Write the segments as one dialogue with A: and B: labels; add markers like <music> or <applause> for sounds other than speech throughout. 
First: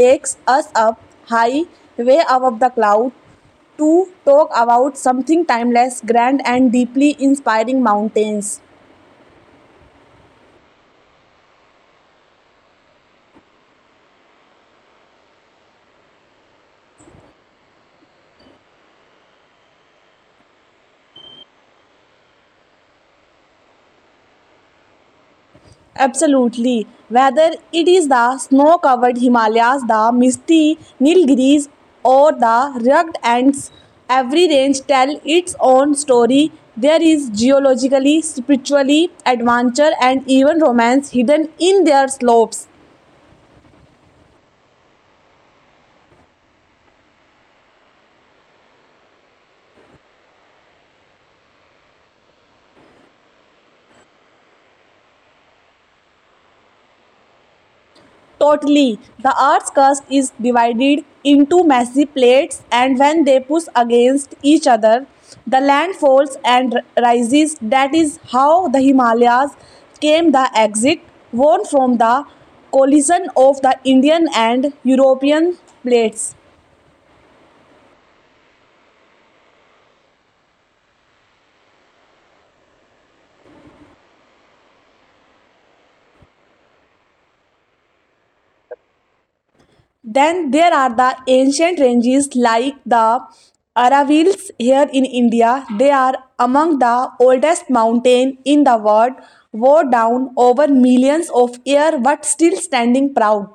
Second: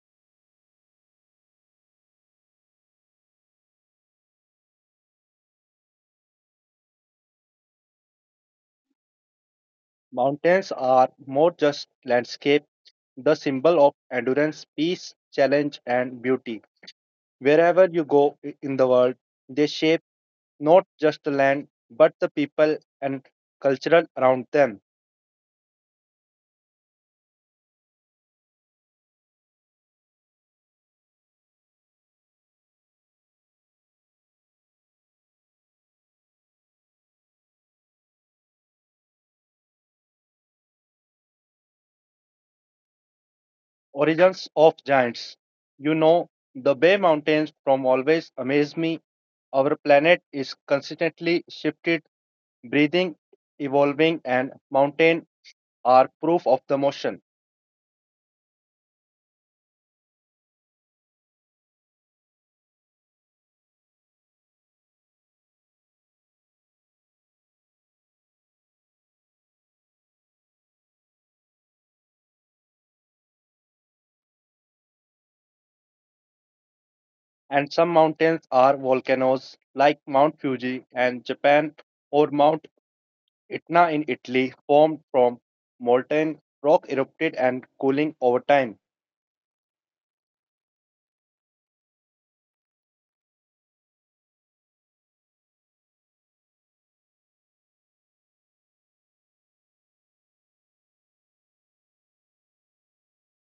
A: takes us up high way above the cloud to talk about something timeless, grand and deeply inspiring mountains.
B: Mountains are more just landscape, the symbol of endurance, peace, challenge, and beauty. Wherever you go in the world, they shape not just the land, but the people and cultural around them.
A: Absolutely. Whether it is the snow-covered Himalayas, the misty Nilgiris or the rugged Andes, every range tells its own story. There is geologically, spiritually, adventure and even romance hidden in their slopes.
B: Origins of giants. You know, the Bay Mountains from always amaze me. Our planet is consistently shifted breathing, evolving, and mountain are proof of the motion.
A: Totally. The Earth's crust is divided into massive plates, and when they push against each other, the land falls and rises. That is how the Himalayas came the exit worn from the collision of the Indian and European plates.
B: And some mountains are volcanoes, like Mount Fuji in Japan or Mount Etna in Italy, formed from molten rock erupted and cooling over time.
A: Then there are the ancient ranges like the Aravallis here in India. They are among the oldest mountain in the world, wore down over millions of years but still standing proud.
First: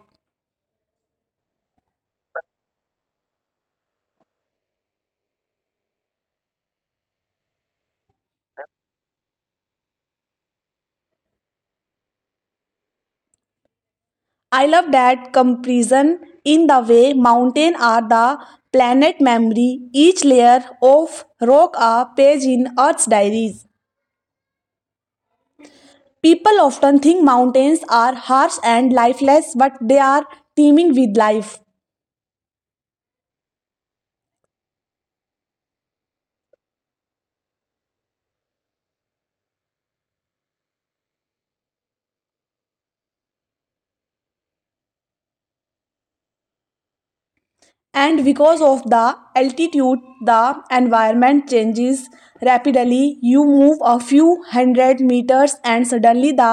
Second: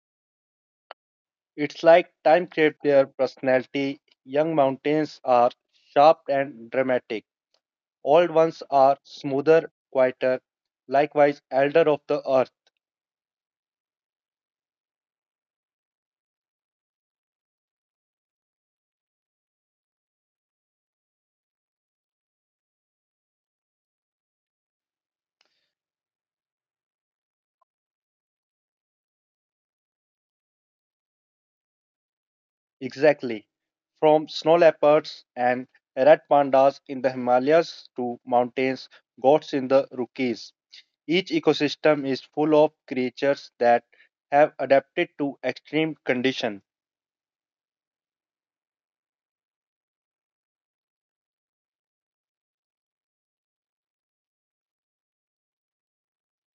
B: It's like time shaped their personality. Young mountains are sharp and dramatic. Old ones are smoother, quieter. Likewise, elder of the earth.
A: I love that comparison in the way mountains are the planet memory, each layer of rock a page in Earth's diaries. People often think mountains are harsh and lifeless, but they are teeming with life.
B: Exactly. From snow leopards and red pandas in the Himalayas to mountains, goats in the Rockies. Each ecosystem is full of creatures that have adapted to extreme conditions.
A: And because of the altitude, the environment changes rapidly. You move a few hundred meters and suddenly the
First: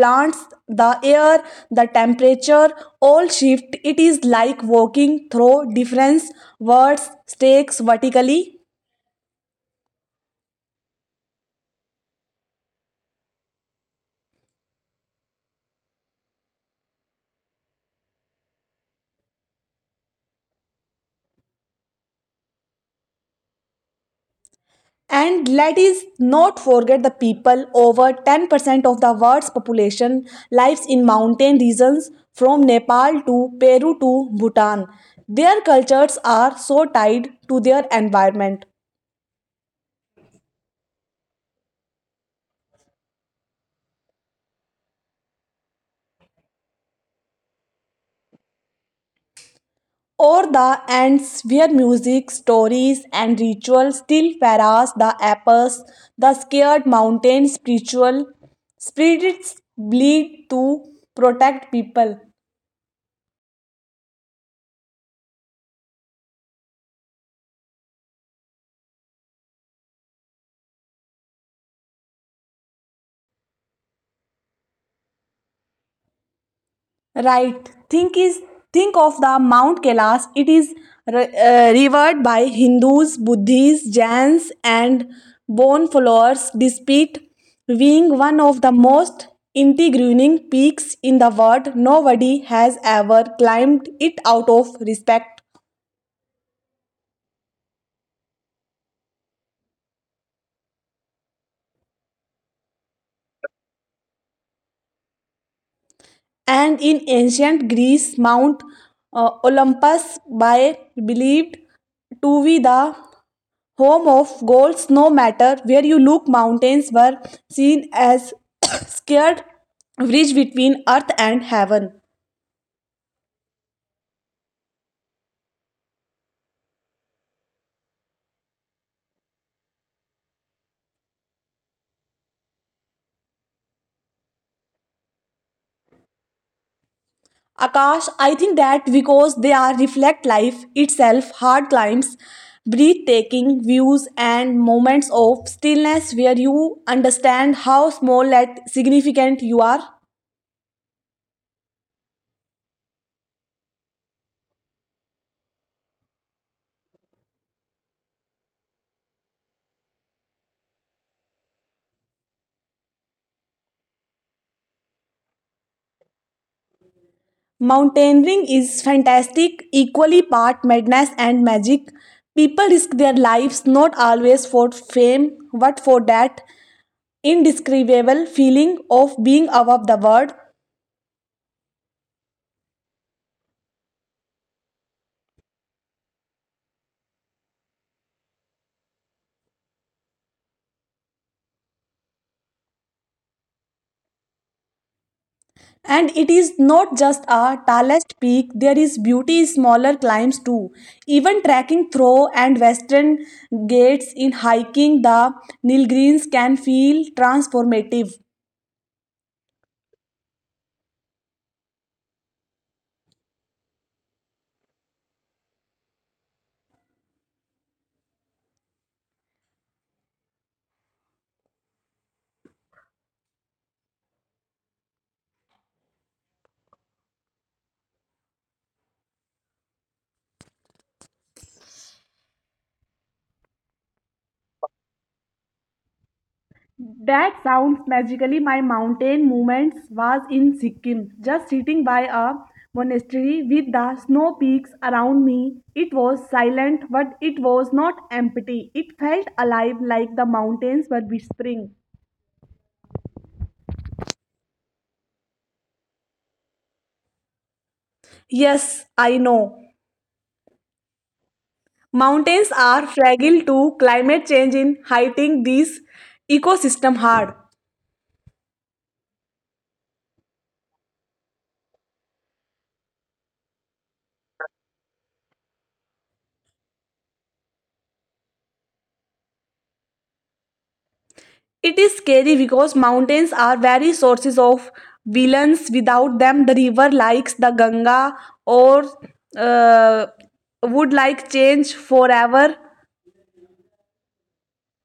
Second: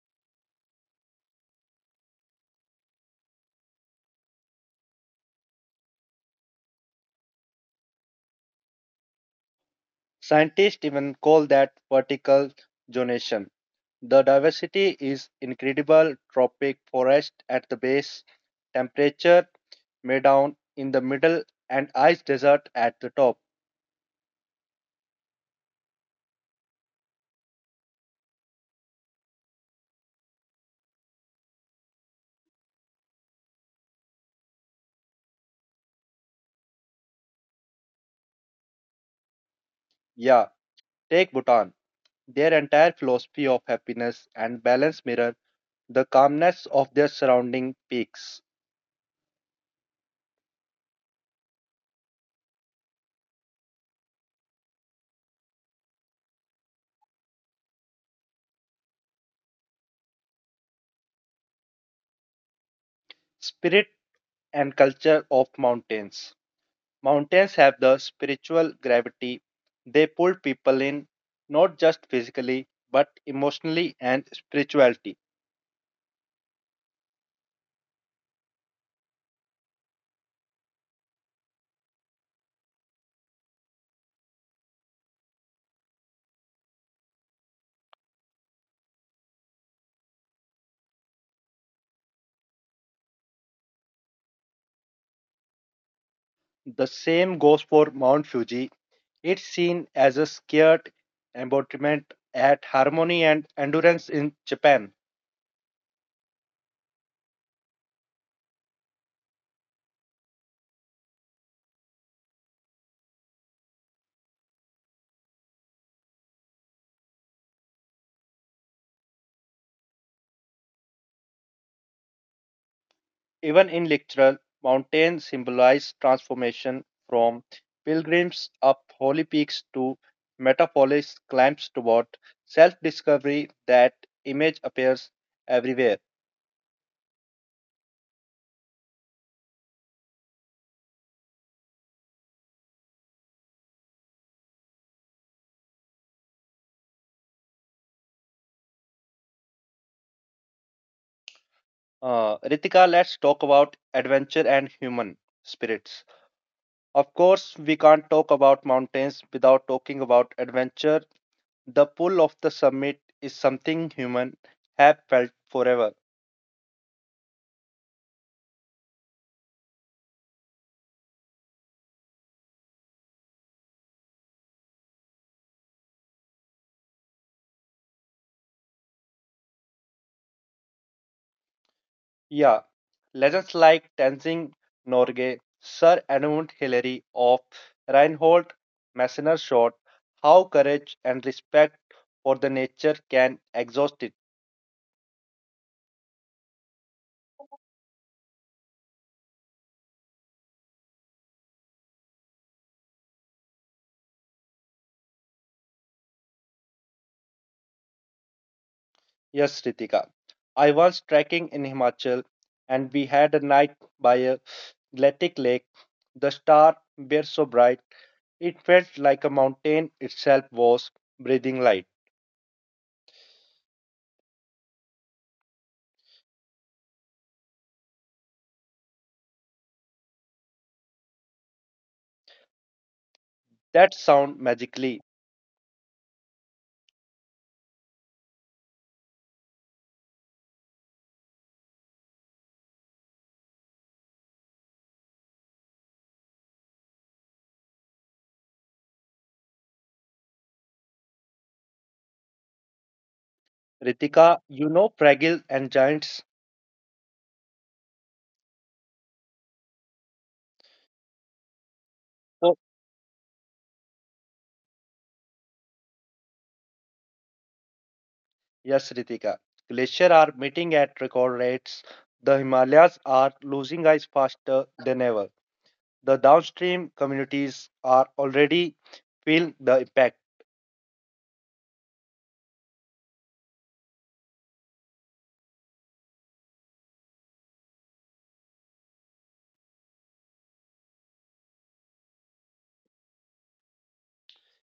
A: plants, the air, the temperature all shift. It is like walking through different worlds stakes vertically.
B: Scientists even call that vertical zonation. The diversity is incredible tropic forest at the base, temperature may down in the middle, and ice desert at the top.
A: And let us not forget the people over 10% of the world's population lives in mountain regions from Nepal to Peru to Bhutan. Their cultures are so tied to their environment.
B: Yeah, take Bhutan. Their entire philosophy of happiness and balance mirror the calmness of their surrounding peaks,
A: Or the ants where music, stories and rituals still harass the apples, the scared mountain spiritual spirits bleed to protect people.
B: spirit and culture of mountains. Mountains have the spiritual gravity. They pull people in, not just physically, but emotionally and spirituality.
A: Right. Think of the Mount Kailash. It is revered by Hindus, Buddhists, Jains, and bone followers, despite being one of the most integrating peaks in the world. Nobody has ever climbed it out of respect.
B: The same goes for Mount Fuji. It's seen as a scared embodiment at harmony and endurance in Japan.
A: And in ancient Greece, Mount Olympus by believed to be the home of goals. No matter where you look, mountains were seen as <coughs> scared bridge between earth and heaven.
B: Even in literature, mountains symbolize transformation from pilgrims up holy peaks to metaphoric climbs toward self discovery. That image appears everywhere.
A: Akash, I think that because they are reflect life itself, hard climbs, breathtaking views and moments of stillness where you understand how small and significant you are.
B: Ritika, let's talk about adventure and human spirits. Of course, we can't talk about mountains without talking about adventure. The pull of the summit is something human have felt forever.
A: Mountaineering is fantastic, equally part madness and magic. People risk their lives not always for fame, but for that indescribable feeling of being above the world.
B: Yeah, legends like Tenzing Norgay, Sir Edmund Hillary of Reinhold Messner showed how courage and respect for the nature can exhaust it.
A: And it is not just a tallest peak, there is beauty in smaller climbs too. Even trekking through and western gates in hiking the Nilgiris can feel transformative.
B: Yes, Ritika. I was trekking in Himachal and we had a night by a glacial lake. The star were so bright, it felt like a mountain itself was breathing light. That sound magically.
A: That sounds magically. My mountain moments was in Sikkim, just sitting by a monastery with the snow peaks around me. It was silent, but it was not empty. It felt alive, like the mountains were whispering.
B: Ritika, you know Fragile and Giants
A: Yes, I know. Mountains
B: so.
A: are fragile to climate change in hitting these ecosystem hard.
B: Yes, Ritika. Glaciers are meeting at record rates. The Himalayas are losing ice faster than ever. The downstream communities are already feeling the impact.
A: It is scary because mountains are very sources of villains. Without them, the river likes the Ganga or uh, would like change forever.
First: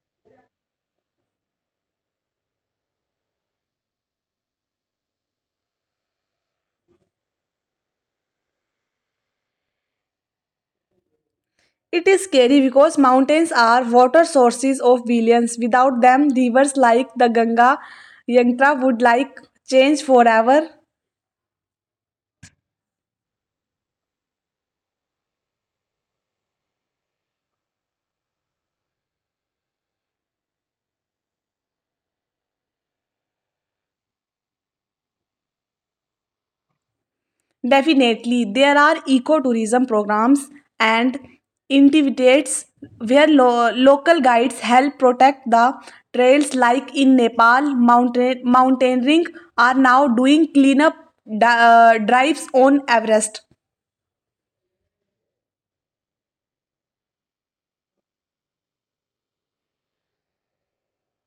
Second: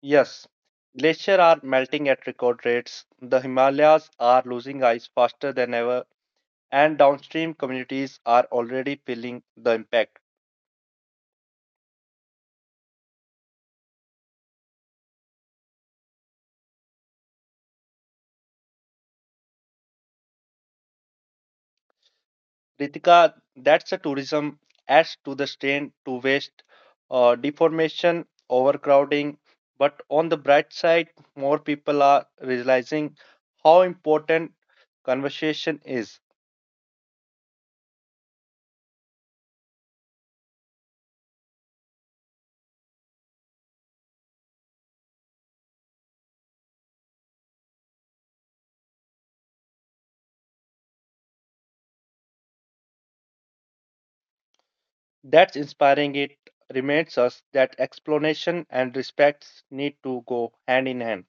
B: Yes, glaciers are melting at record rates. The Himalayas are losing ice faster than ever, and downstream communities are already feeling the impact.
A: It is scary because mountains are water sources of villains. Without them, rivers like the Ganga, Yantra would like change forever.
B: Ritika, that's a tourism adds to the strain to waste, deformation, overcrowding. But on the bright side, more people are realizing how important conversation is.
A: Definitely, there are ecotourism programs and activities where local guides help protect the trails. Like in Nepal, mountaineering are now doing cleanup drives on Everest.
B: That's inspiring. It reminds us that explanation and respects need to go hand in hand.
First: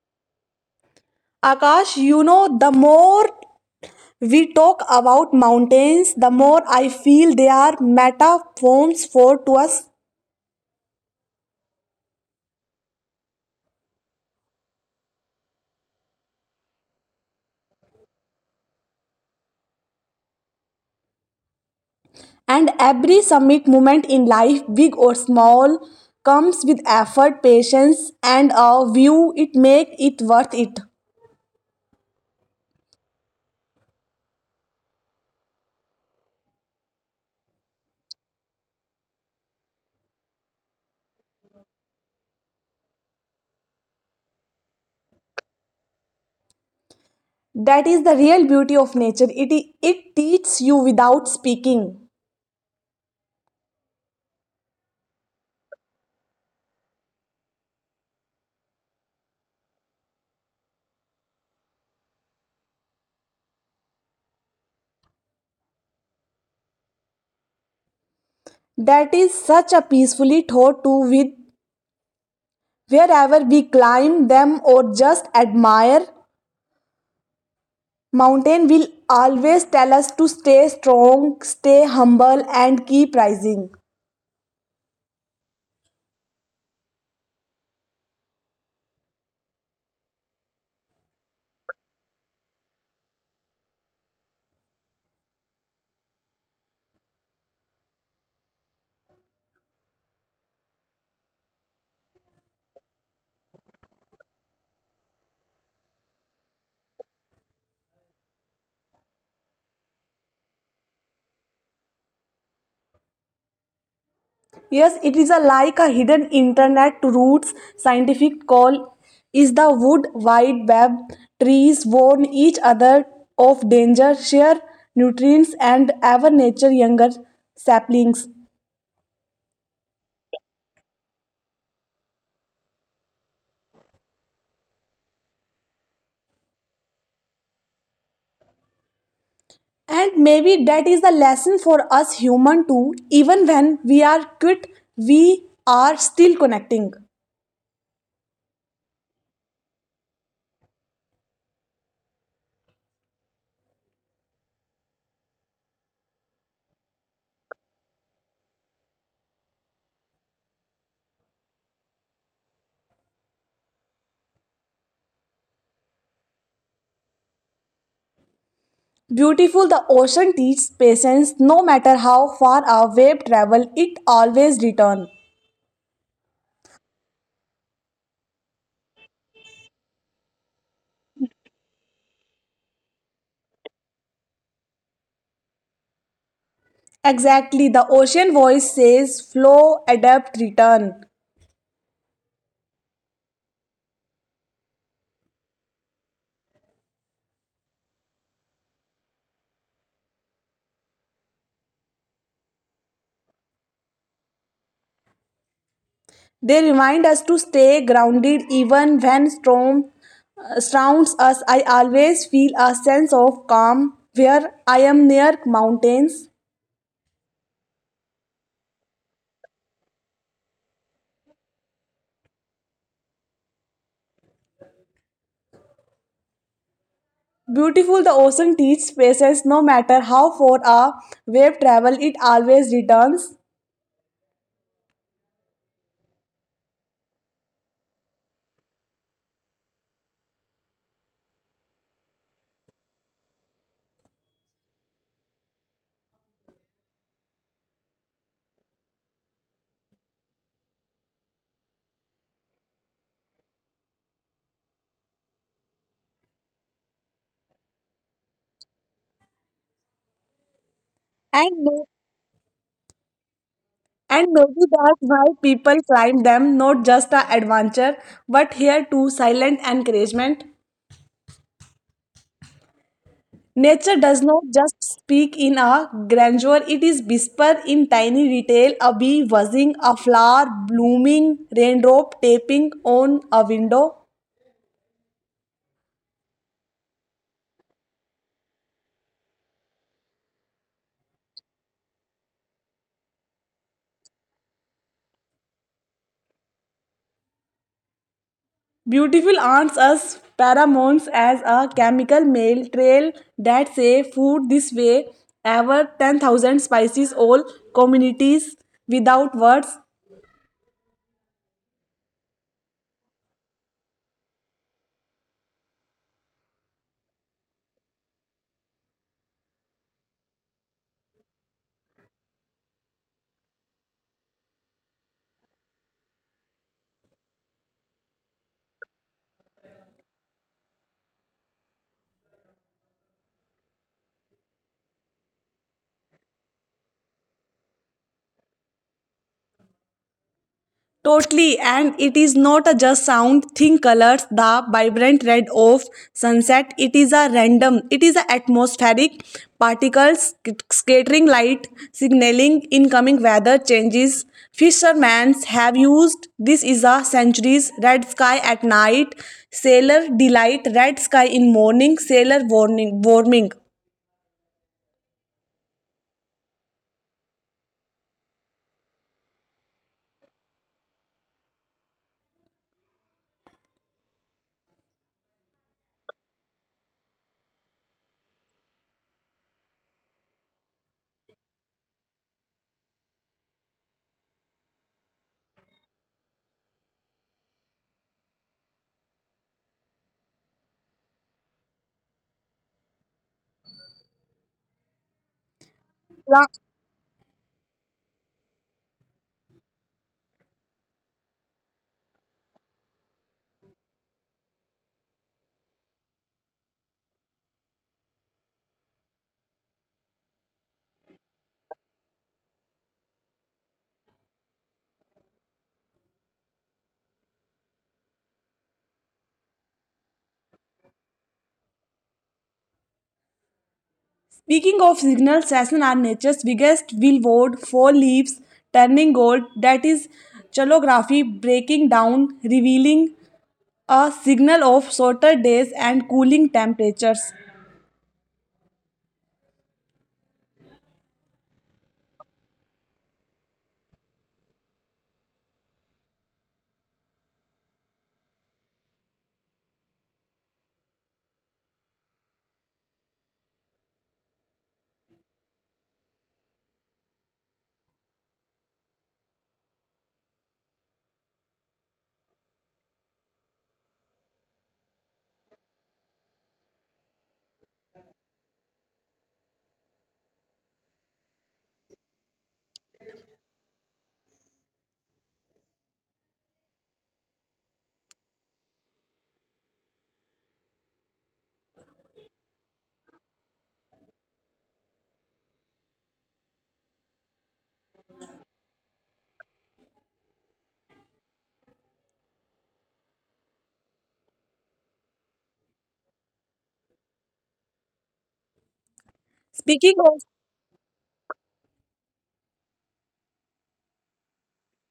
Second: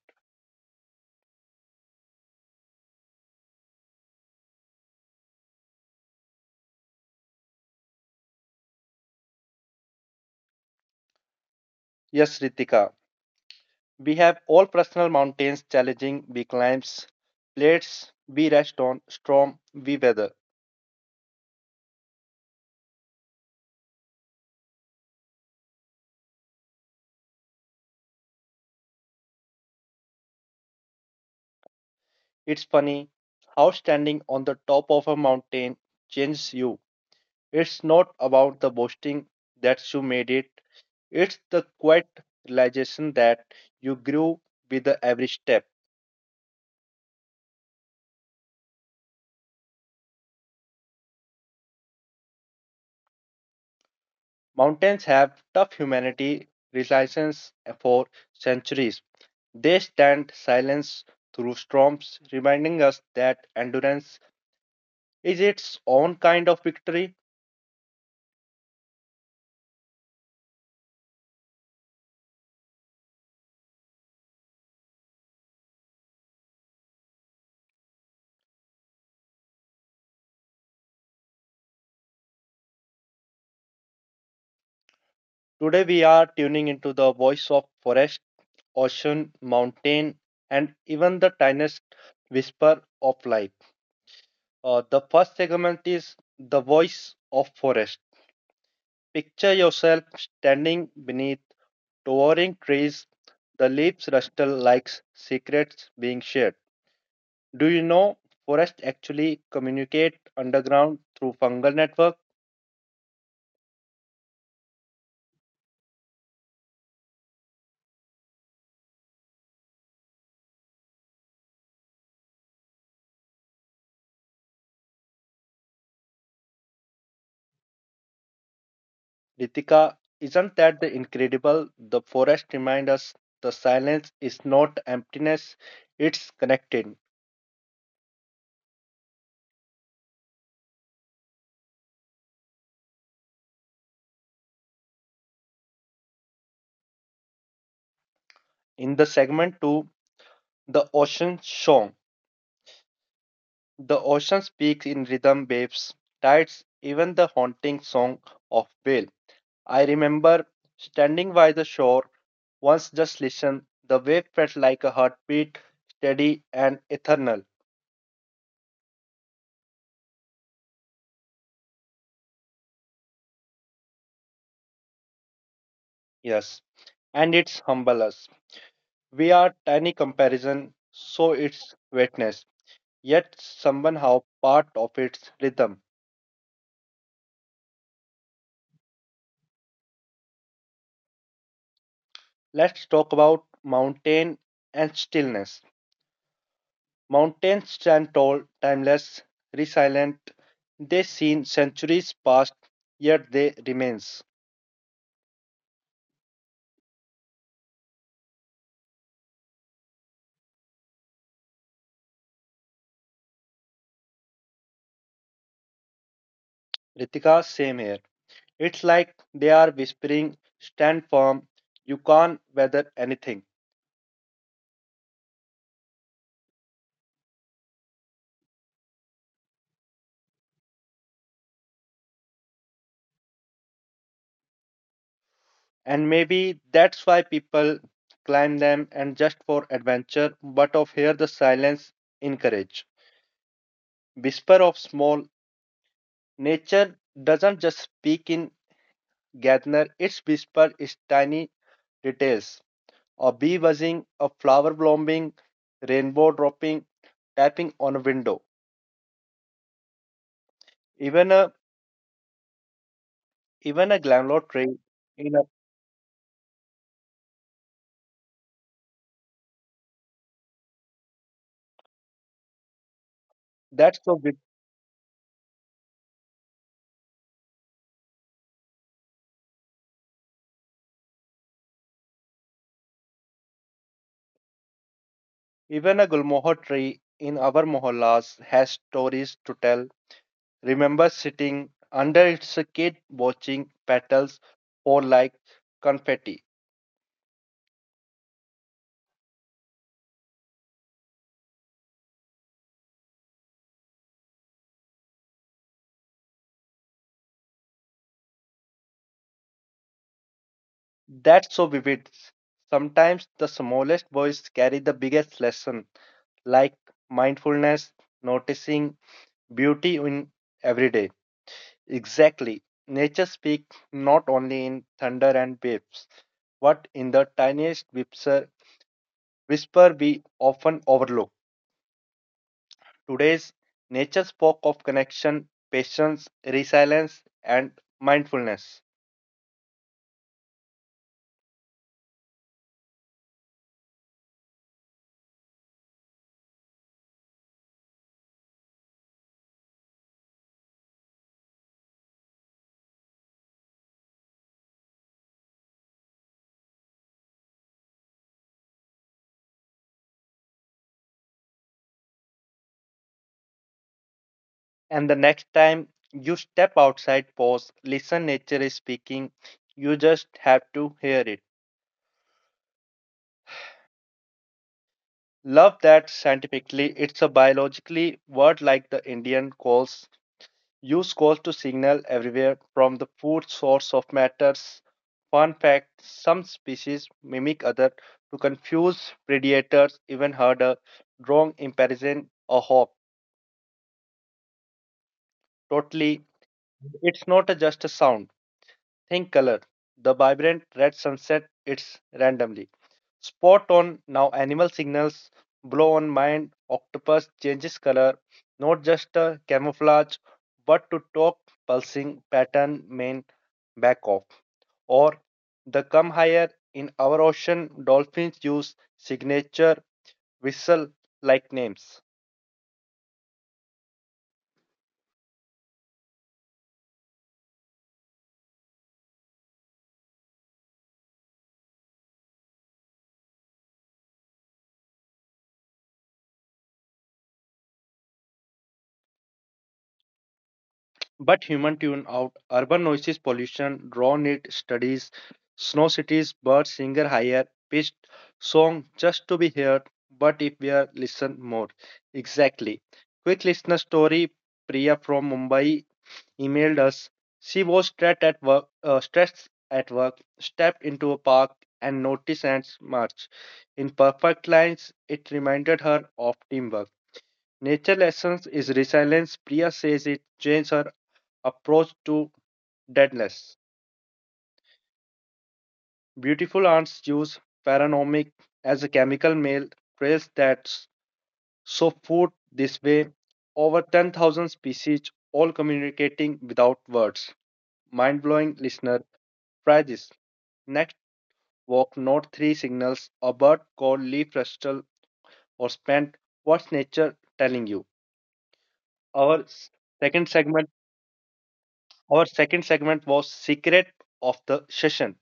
A: Akash, you know, the more we talk about mountains, the more I feel they are metaphors for to us.
B: Yes, Ritika, we have all personal mountains challenging we climbs, plates we rest on, storm we weather.
A: And every summit moment in life, big or small, comes with effort, patience, and a view it make it worth it.
B: It's funny how standing on the top of a mountain changes you. It's not about the boasting that you made it, it's the quiet realization that you grew with the every step.
A: That is the real beauty of nature. It teaches you without speaking.
B: Mountains have tough humanity resilience for centuries. They stand silence through storms, reminding us that endurance is its own kind of victory.
A: That is such a peacefully thought to with wherever we climb them or just admire. Mountain will always tell us to stay strong, stay humble, and keep rising.
B: Today we are tuning into the voice of forest ocean, mountain, and even the tiniest whisper of life. The first segment is the voice of forest. Picture yourself standing beneath towering trees, the leaves rustle like secrets being shared. Do you know forests actually communicate underground through fungal network?
A: Yes, it is a like a hidden internet roots. Scientific call is the wood wide web. Trees warn each other of danger, share nutrients, and ever nature younger saplings.
B: Ritika, isn't that the incredible? The forest remind us the silence is not emptiness, it's connected.
A: And maybe that is the lesson for us human too. Even when we are quit, we are still connecting.
B: In the segment 2, The Ocean Song, the ocean speaks in rhythm, waves, tides, even the haunting song of whale. I remember standing by the shore once just listen, the wave felt like a heartbeat, steady and eternal.
A: Beautiful, the ocean teaches patience. No matter how far our wave travel, it always return.
B: Yes, and it's humble us. We are tiny comparison, so it's wetness, yet somehow part of its rhythm.
A: Exactly, the ocean voice says flow, adapt, return.
B: Let's talk about mountain and stillness. Mountains stand tall, timeless, resilient. They have seen centuries past, yet they remains.
A: They remind us to stay grounded even when storm surrounds us. I always feel a sense of calm where I am near mountains.
B: Ritika, same here. It's like they are whispering, stand firm, you can't weather anything.
A: Beautiful, the ocean teaches patience no matter how far a wave travel, it always returns.
B: And maybe that's why people climb them and just for adventure, but of here the silence encourage. Whisper of small nature doesn't just speak in gather, its whisper is tiny details a bee buzzing, a flower blooming, rainbow dropping, tapping on a window. Even a
A: And may-
B: even a
A: and
B: glamlo
A: maybe
B: tree
A: that's why
B: in a
A: people climb them, not just a adventure, but here too silent encouragement.
B: that's
A: Nature
B: so
A: does
B: big.
A: not just speak in a grandeur, it is whispered in tiny detail. A bee buzzing, a flower blooming, raindrop tapping on a window.
B: Even a gulmohar tree in our mohallas has stories to tell. Remember sitting under its shade, watching petals fall like confetti.
A: Beautiful ants as pheromones as a chemical mail trail that say food this way. Ever 10,000 spices, all communities without words.
B: That's so vivid. Sometimes the smallest voice carry the biggest lesson, like mindfulness, noticing beauty in every day. Exactly. Nature speaks not only in thunder and waves, but in the tiniest whisper, whisper we often overlook. Today's nature spoke of connection, patience, resilience, and mindfulness.
A: Totally, and it is not a just sound, thin colors, the vibrant red of sunset. It is a random, it is a atmospheric particles, scattering light, signaling incoming weather changes. Fishermen have used this is a centuries red sky at night, sailor delight, red sky in morning, sailor warning warming.
B: And the next time you step outside, pause, listen, nature is speaking. You just have to hear it. Love that scientifically, it's a biologically word like the Indian calls use calls to signal everywhere from the food source of matters. Fun fact some species mimic others to confuse predators, even heard a wrong impression or hop. Totally, it's not a just a sound. Think color. The vibrant red sunset it's randomly. Spot on now animal signals blow on mind. Octopus changes color, not just a camouflage, but to talk pulsing pattern main back off. Or the come higher in our ocean, dolphins use signature whistle like names.
A: Speaking of signal, sasson are nature's biggest billboard for leaves turning gold, that is, chalography breaking down, revealing a signal of shorter days and cooling temperatures.
B: But human tune out urban noises, pollution, raw need studies, snow cities, birds singer higher pitched song just to be heard, but if we are listen more. Exactly. Quick listener story Priya from Mumbai emailed us. She was stressed at work, stepped into a park and noticed ants march. In perfect lines, it reminded her of teamwork. Nature lessons is resilience. Priya says it changed her approach to deadness. Beautiful ants use pheromones as a chemical mail trails that sow food this way. Over 10,000 species, all communicating without words. Mind blowing listener, try this. Next, walk note 3 signals a bird called leaf rustle or spent. What's nature telling you? Our s-
A: Speaking
B: second
A: of
B: segment, our second segment was secret of the session.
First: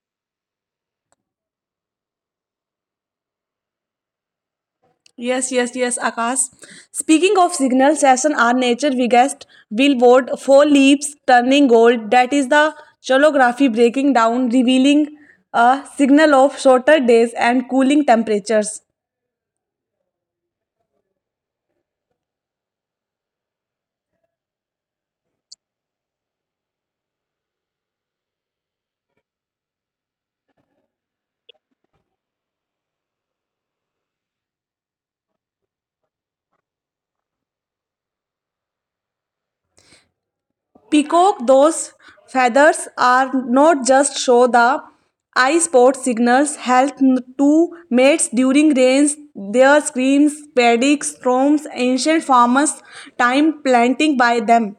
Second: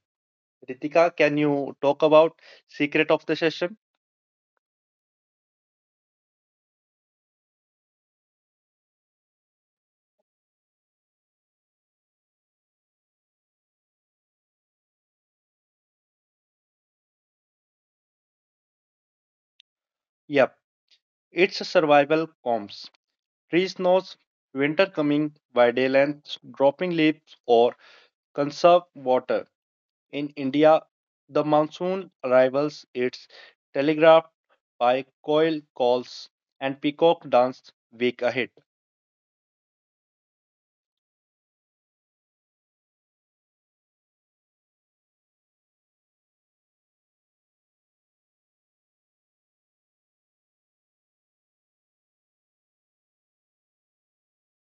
B: Ritika, can you talk about secret of the session?
A: yes, Akash. Speaking of signal, sasson are nature's biggest billboard for leaves turning gold, that is, the chalography breaking down, revealing a signal of shorter days and cooling temperatures.
B: Yep, it's a survival comps. Tree snows, winter coming, by day length dropping leaves, or conserve water. In India, the monsoon arrivals. It's telegraphed by coil calls and peacock dance week ahead.
A: Peacock, those feathers are not just show the eye spot signals help to mates during rains. Their screams predicts storms ancient farmers time planting by them.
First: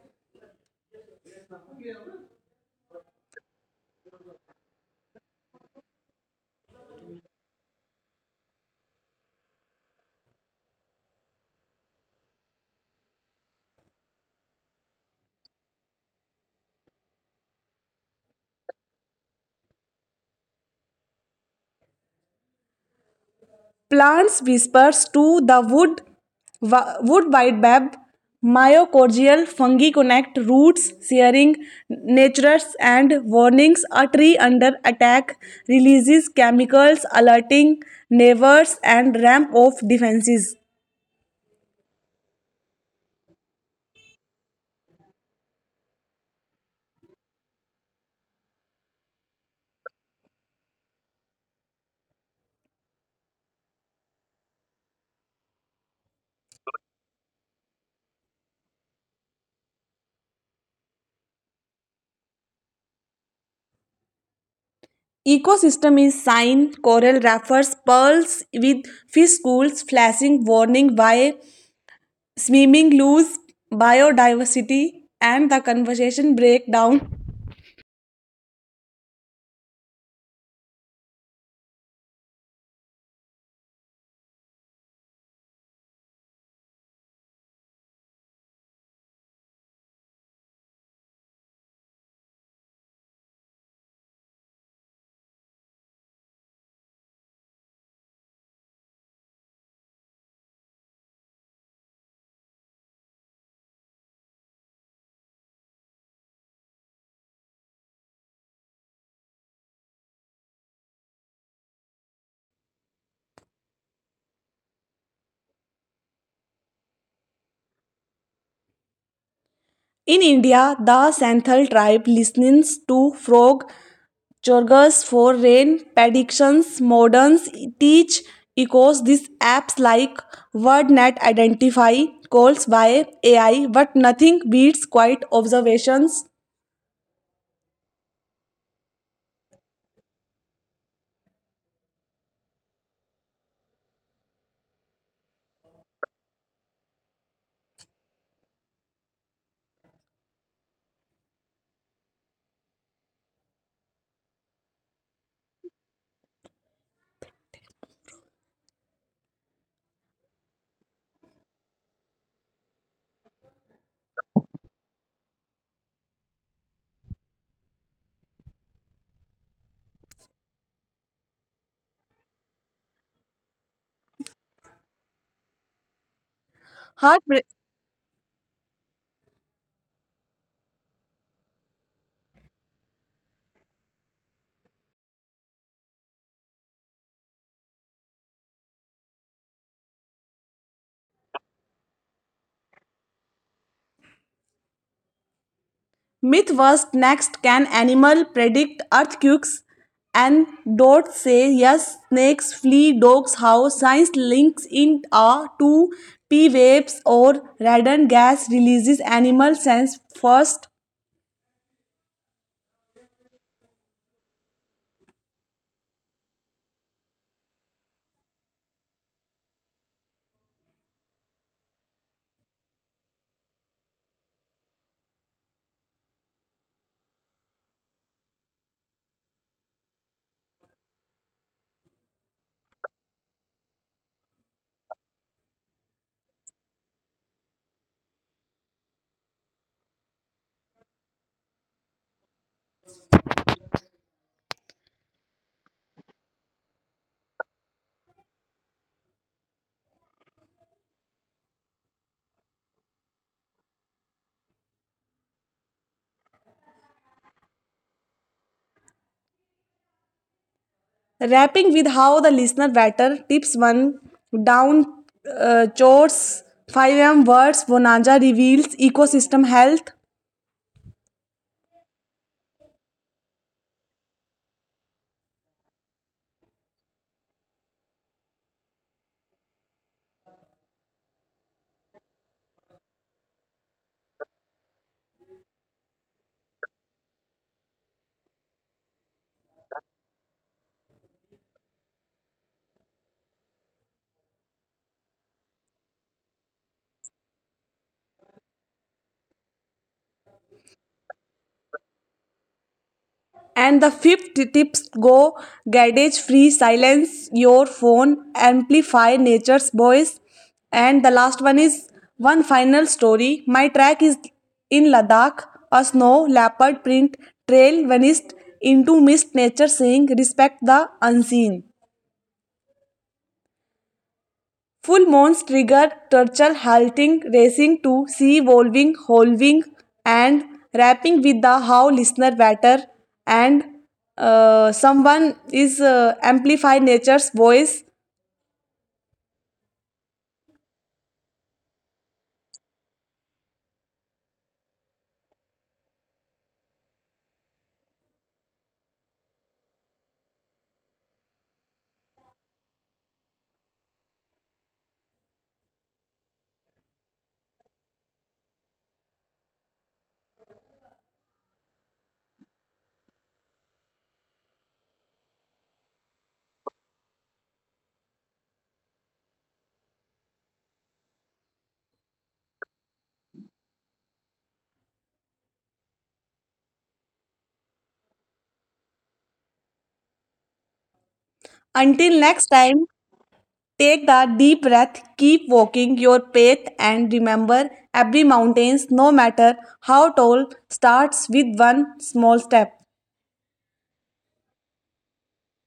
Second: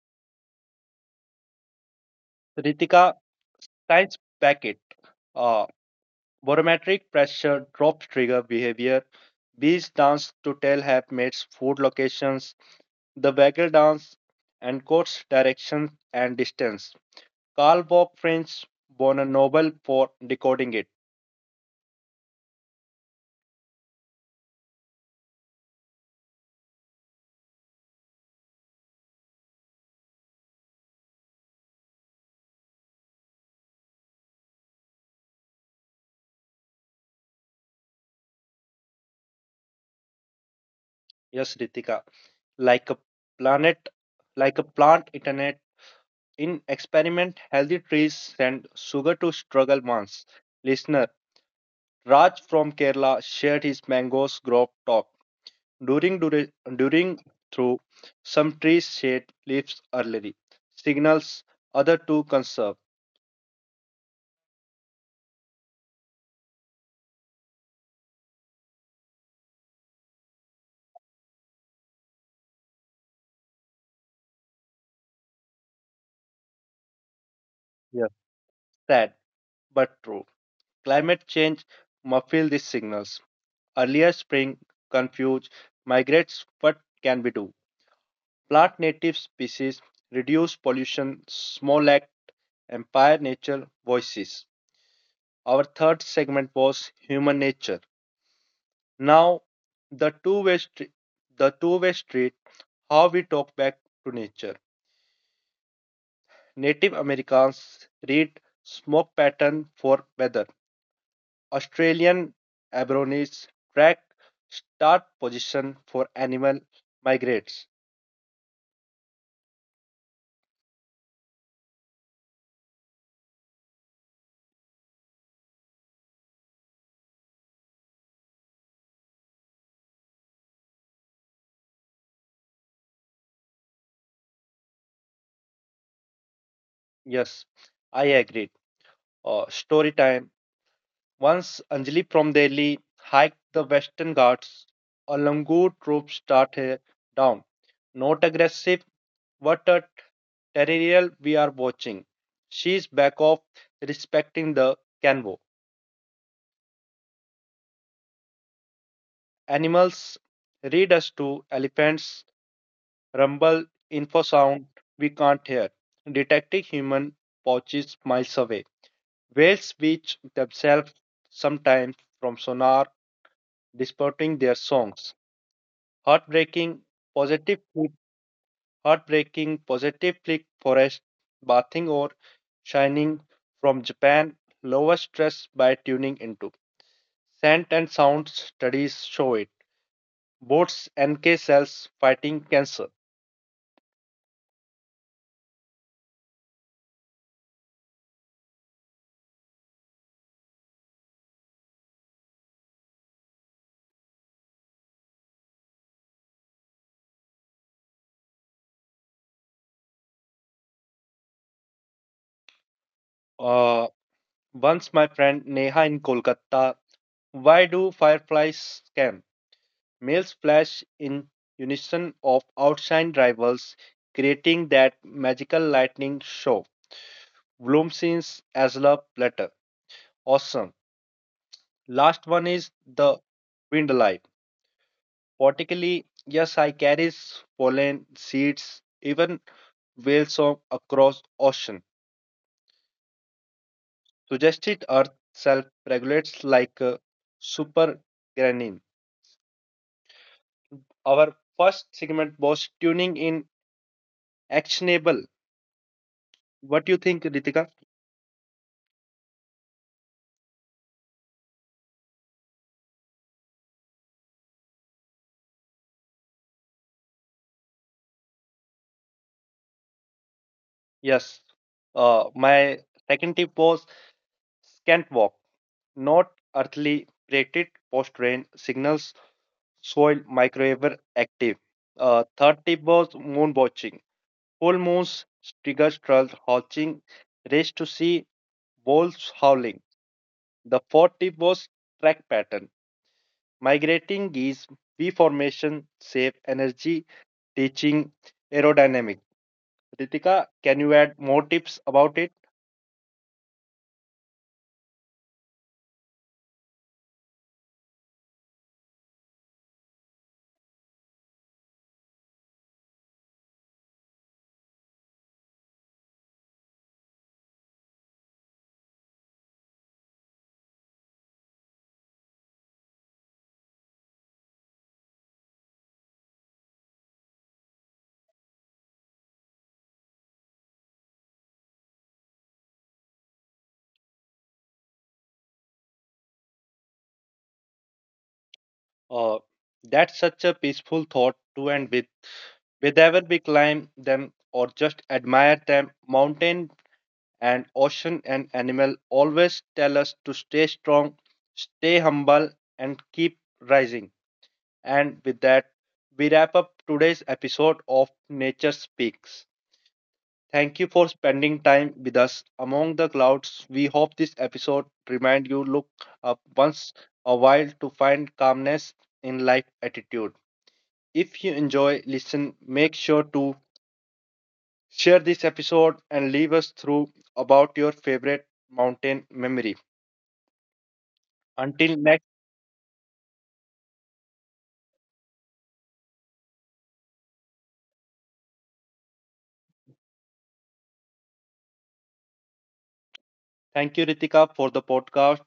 B: Ritika, science back it. Uh, Barometric pressure drops trigger behavior. Bees dance to tell helpmates food locations the waggle dance, and course direction and distance. Karl Bob French won a Nobel for decoding it.
A: Plants whispers to the wood, wood baobab, myocordial fungi connect roots, sharing natures and warnings. A tree under attack releases chemicals, alerting neighbors and ramp off defenses.
B: Yes, Ritika. Like a planet, like a plant internet. In experiment, healthy trees send sugar to struggle months. Listener Raj from Kerala shared his mangoes grove talk during dura- during through some trees shed leaves early signals other to conserve.
A: Ecosystem is sign coral refers pearls with fish schools flashing warning by swimming lose biodiversity and the conversation breakdown.
B: Yes, sad but true. Climate change muffled these signals. Earlier spring confused migrates what can we do? Plant native species, reduce pollution, small act, empire nature voices. Our third segment was human nature. Now the two-way street, the two-way street, how we talk back to nature. Native Americans read smoke pattern for weather. Australian Aborigines track start position for animal migrates.
A: In India, the Santhal tribe listens to folk chorgas for rain predictions. Moderns teach echoes these apps like WordNet identify calls by AI, but nothing beats quiet observations.
B: Yes, I agree. Story time. Once Anjali from Delhi hiked the Western Ghats, a langur troop started down. Not aggressive, what a terrier we are watching. She's back off respecting the canvo. Animals read us to elephants rumble, infrasound we can't hear, detecting human pouches miles away. Whales beach themselves sometimes from sonar, distorting their songs. Heartbreaking,
A: Heart
B: positive flick, heartbreaking, positive flick forest, bathing or shining from Japan, lower stress by tuning into. Scent and sound studies show it. Boats NK cells fighting cancer.
A: myth was next. Can animal predict earthquakes? And dot say yes, snakes flee, dogs how science links in a to P waves or radon gas releases animal sense first.
B: Uh, Once my friend Neha in Kolkata, why do fireflies scam? Males flash in unison of outshine rivals, creating that magical lightning show. Bloom scenes as love letter. Awesome. Last one is the wind light. Vertically, yes, I carries pollen, seeds, even whale song across ocean. Suggested Earth self regulates like a super. Our first segment was tuning in actionable. What do you think, Ritika?
A: Wrapping with how the listener better tips one down chores 5M words Bonanza reveals ecosystem health.
B: Yes. My second tip was scant walk, not earthly plated post rain signals, soil microwave active. Third tip was moon watching. Full moons trigger trout hatching, race to see, wolves howling. The fourth tip was track pattern. Migrating geese, V formation, save energy, teaching aerodynamic. Ritika, can you add more tips about it?
A: And the fifth tips go gadgets free, silence your phone, amplify nature's voice. And the last one is one final story. My track is in Ladakh, a snow leopard print trail vanished into mist, nature saying, respect the unseen. Full moons trigger turtle halting, racing to sea, wolving, holving, and rapping with the how listener batter and someone is amplify nature's voice.
B: Uh, that's such a peaceful thought to end with. Whether we climb them or just admire them, mountain and ocean and animal always tell us to stay strong, stay humble, and keep rising. And with that, we wrap up today's episode of Nature Speaks. Thank you for spending time with us among the clouds. We hope this episode remind you look up once a while to find calmness in life attitude. If you enjoy listen, make sure to share this episode and leave us through about your favorite mountain memory. Until
A: Until
B: next,
A: next time, take the deep breath, keep walking your path, and remember every mountains, no matter how tall, starts with one small step.
B: thank you Ritika for the podcast.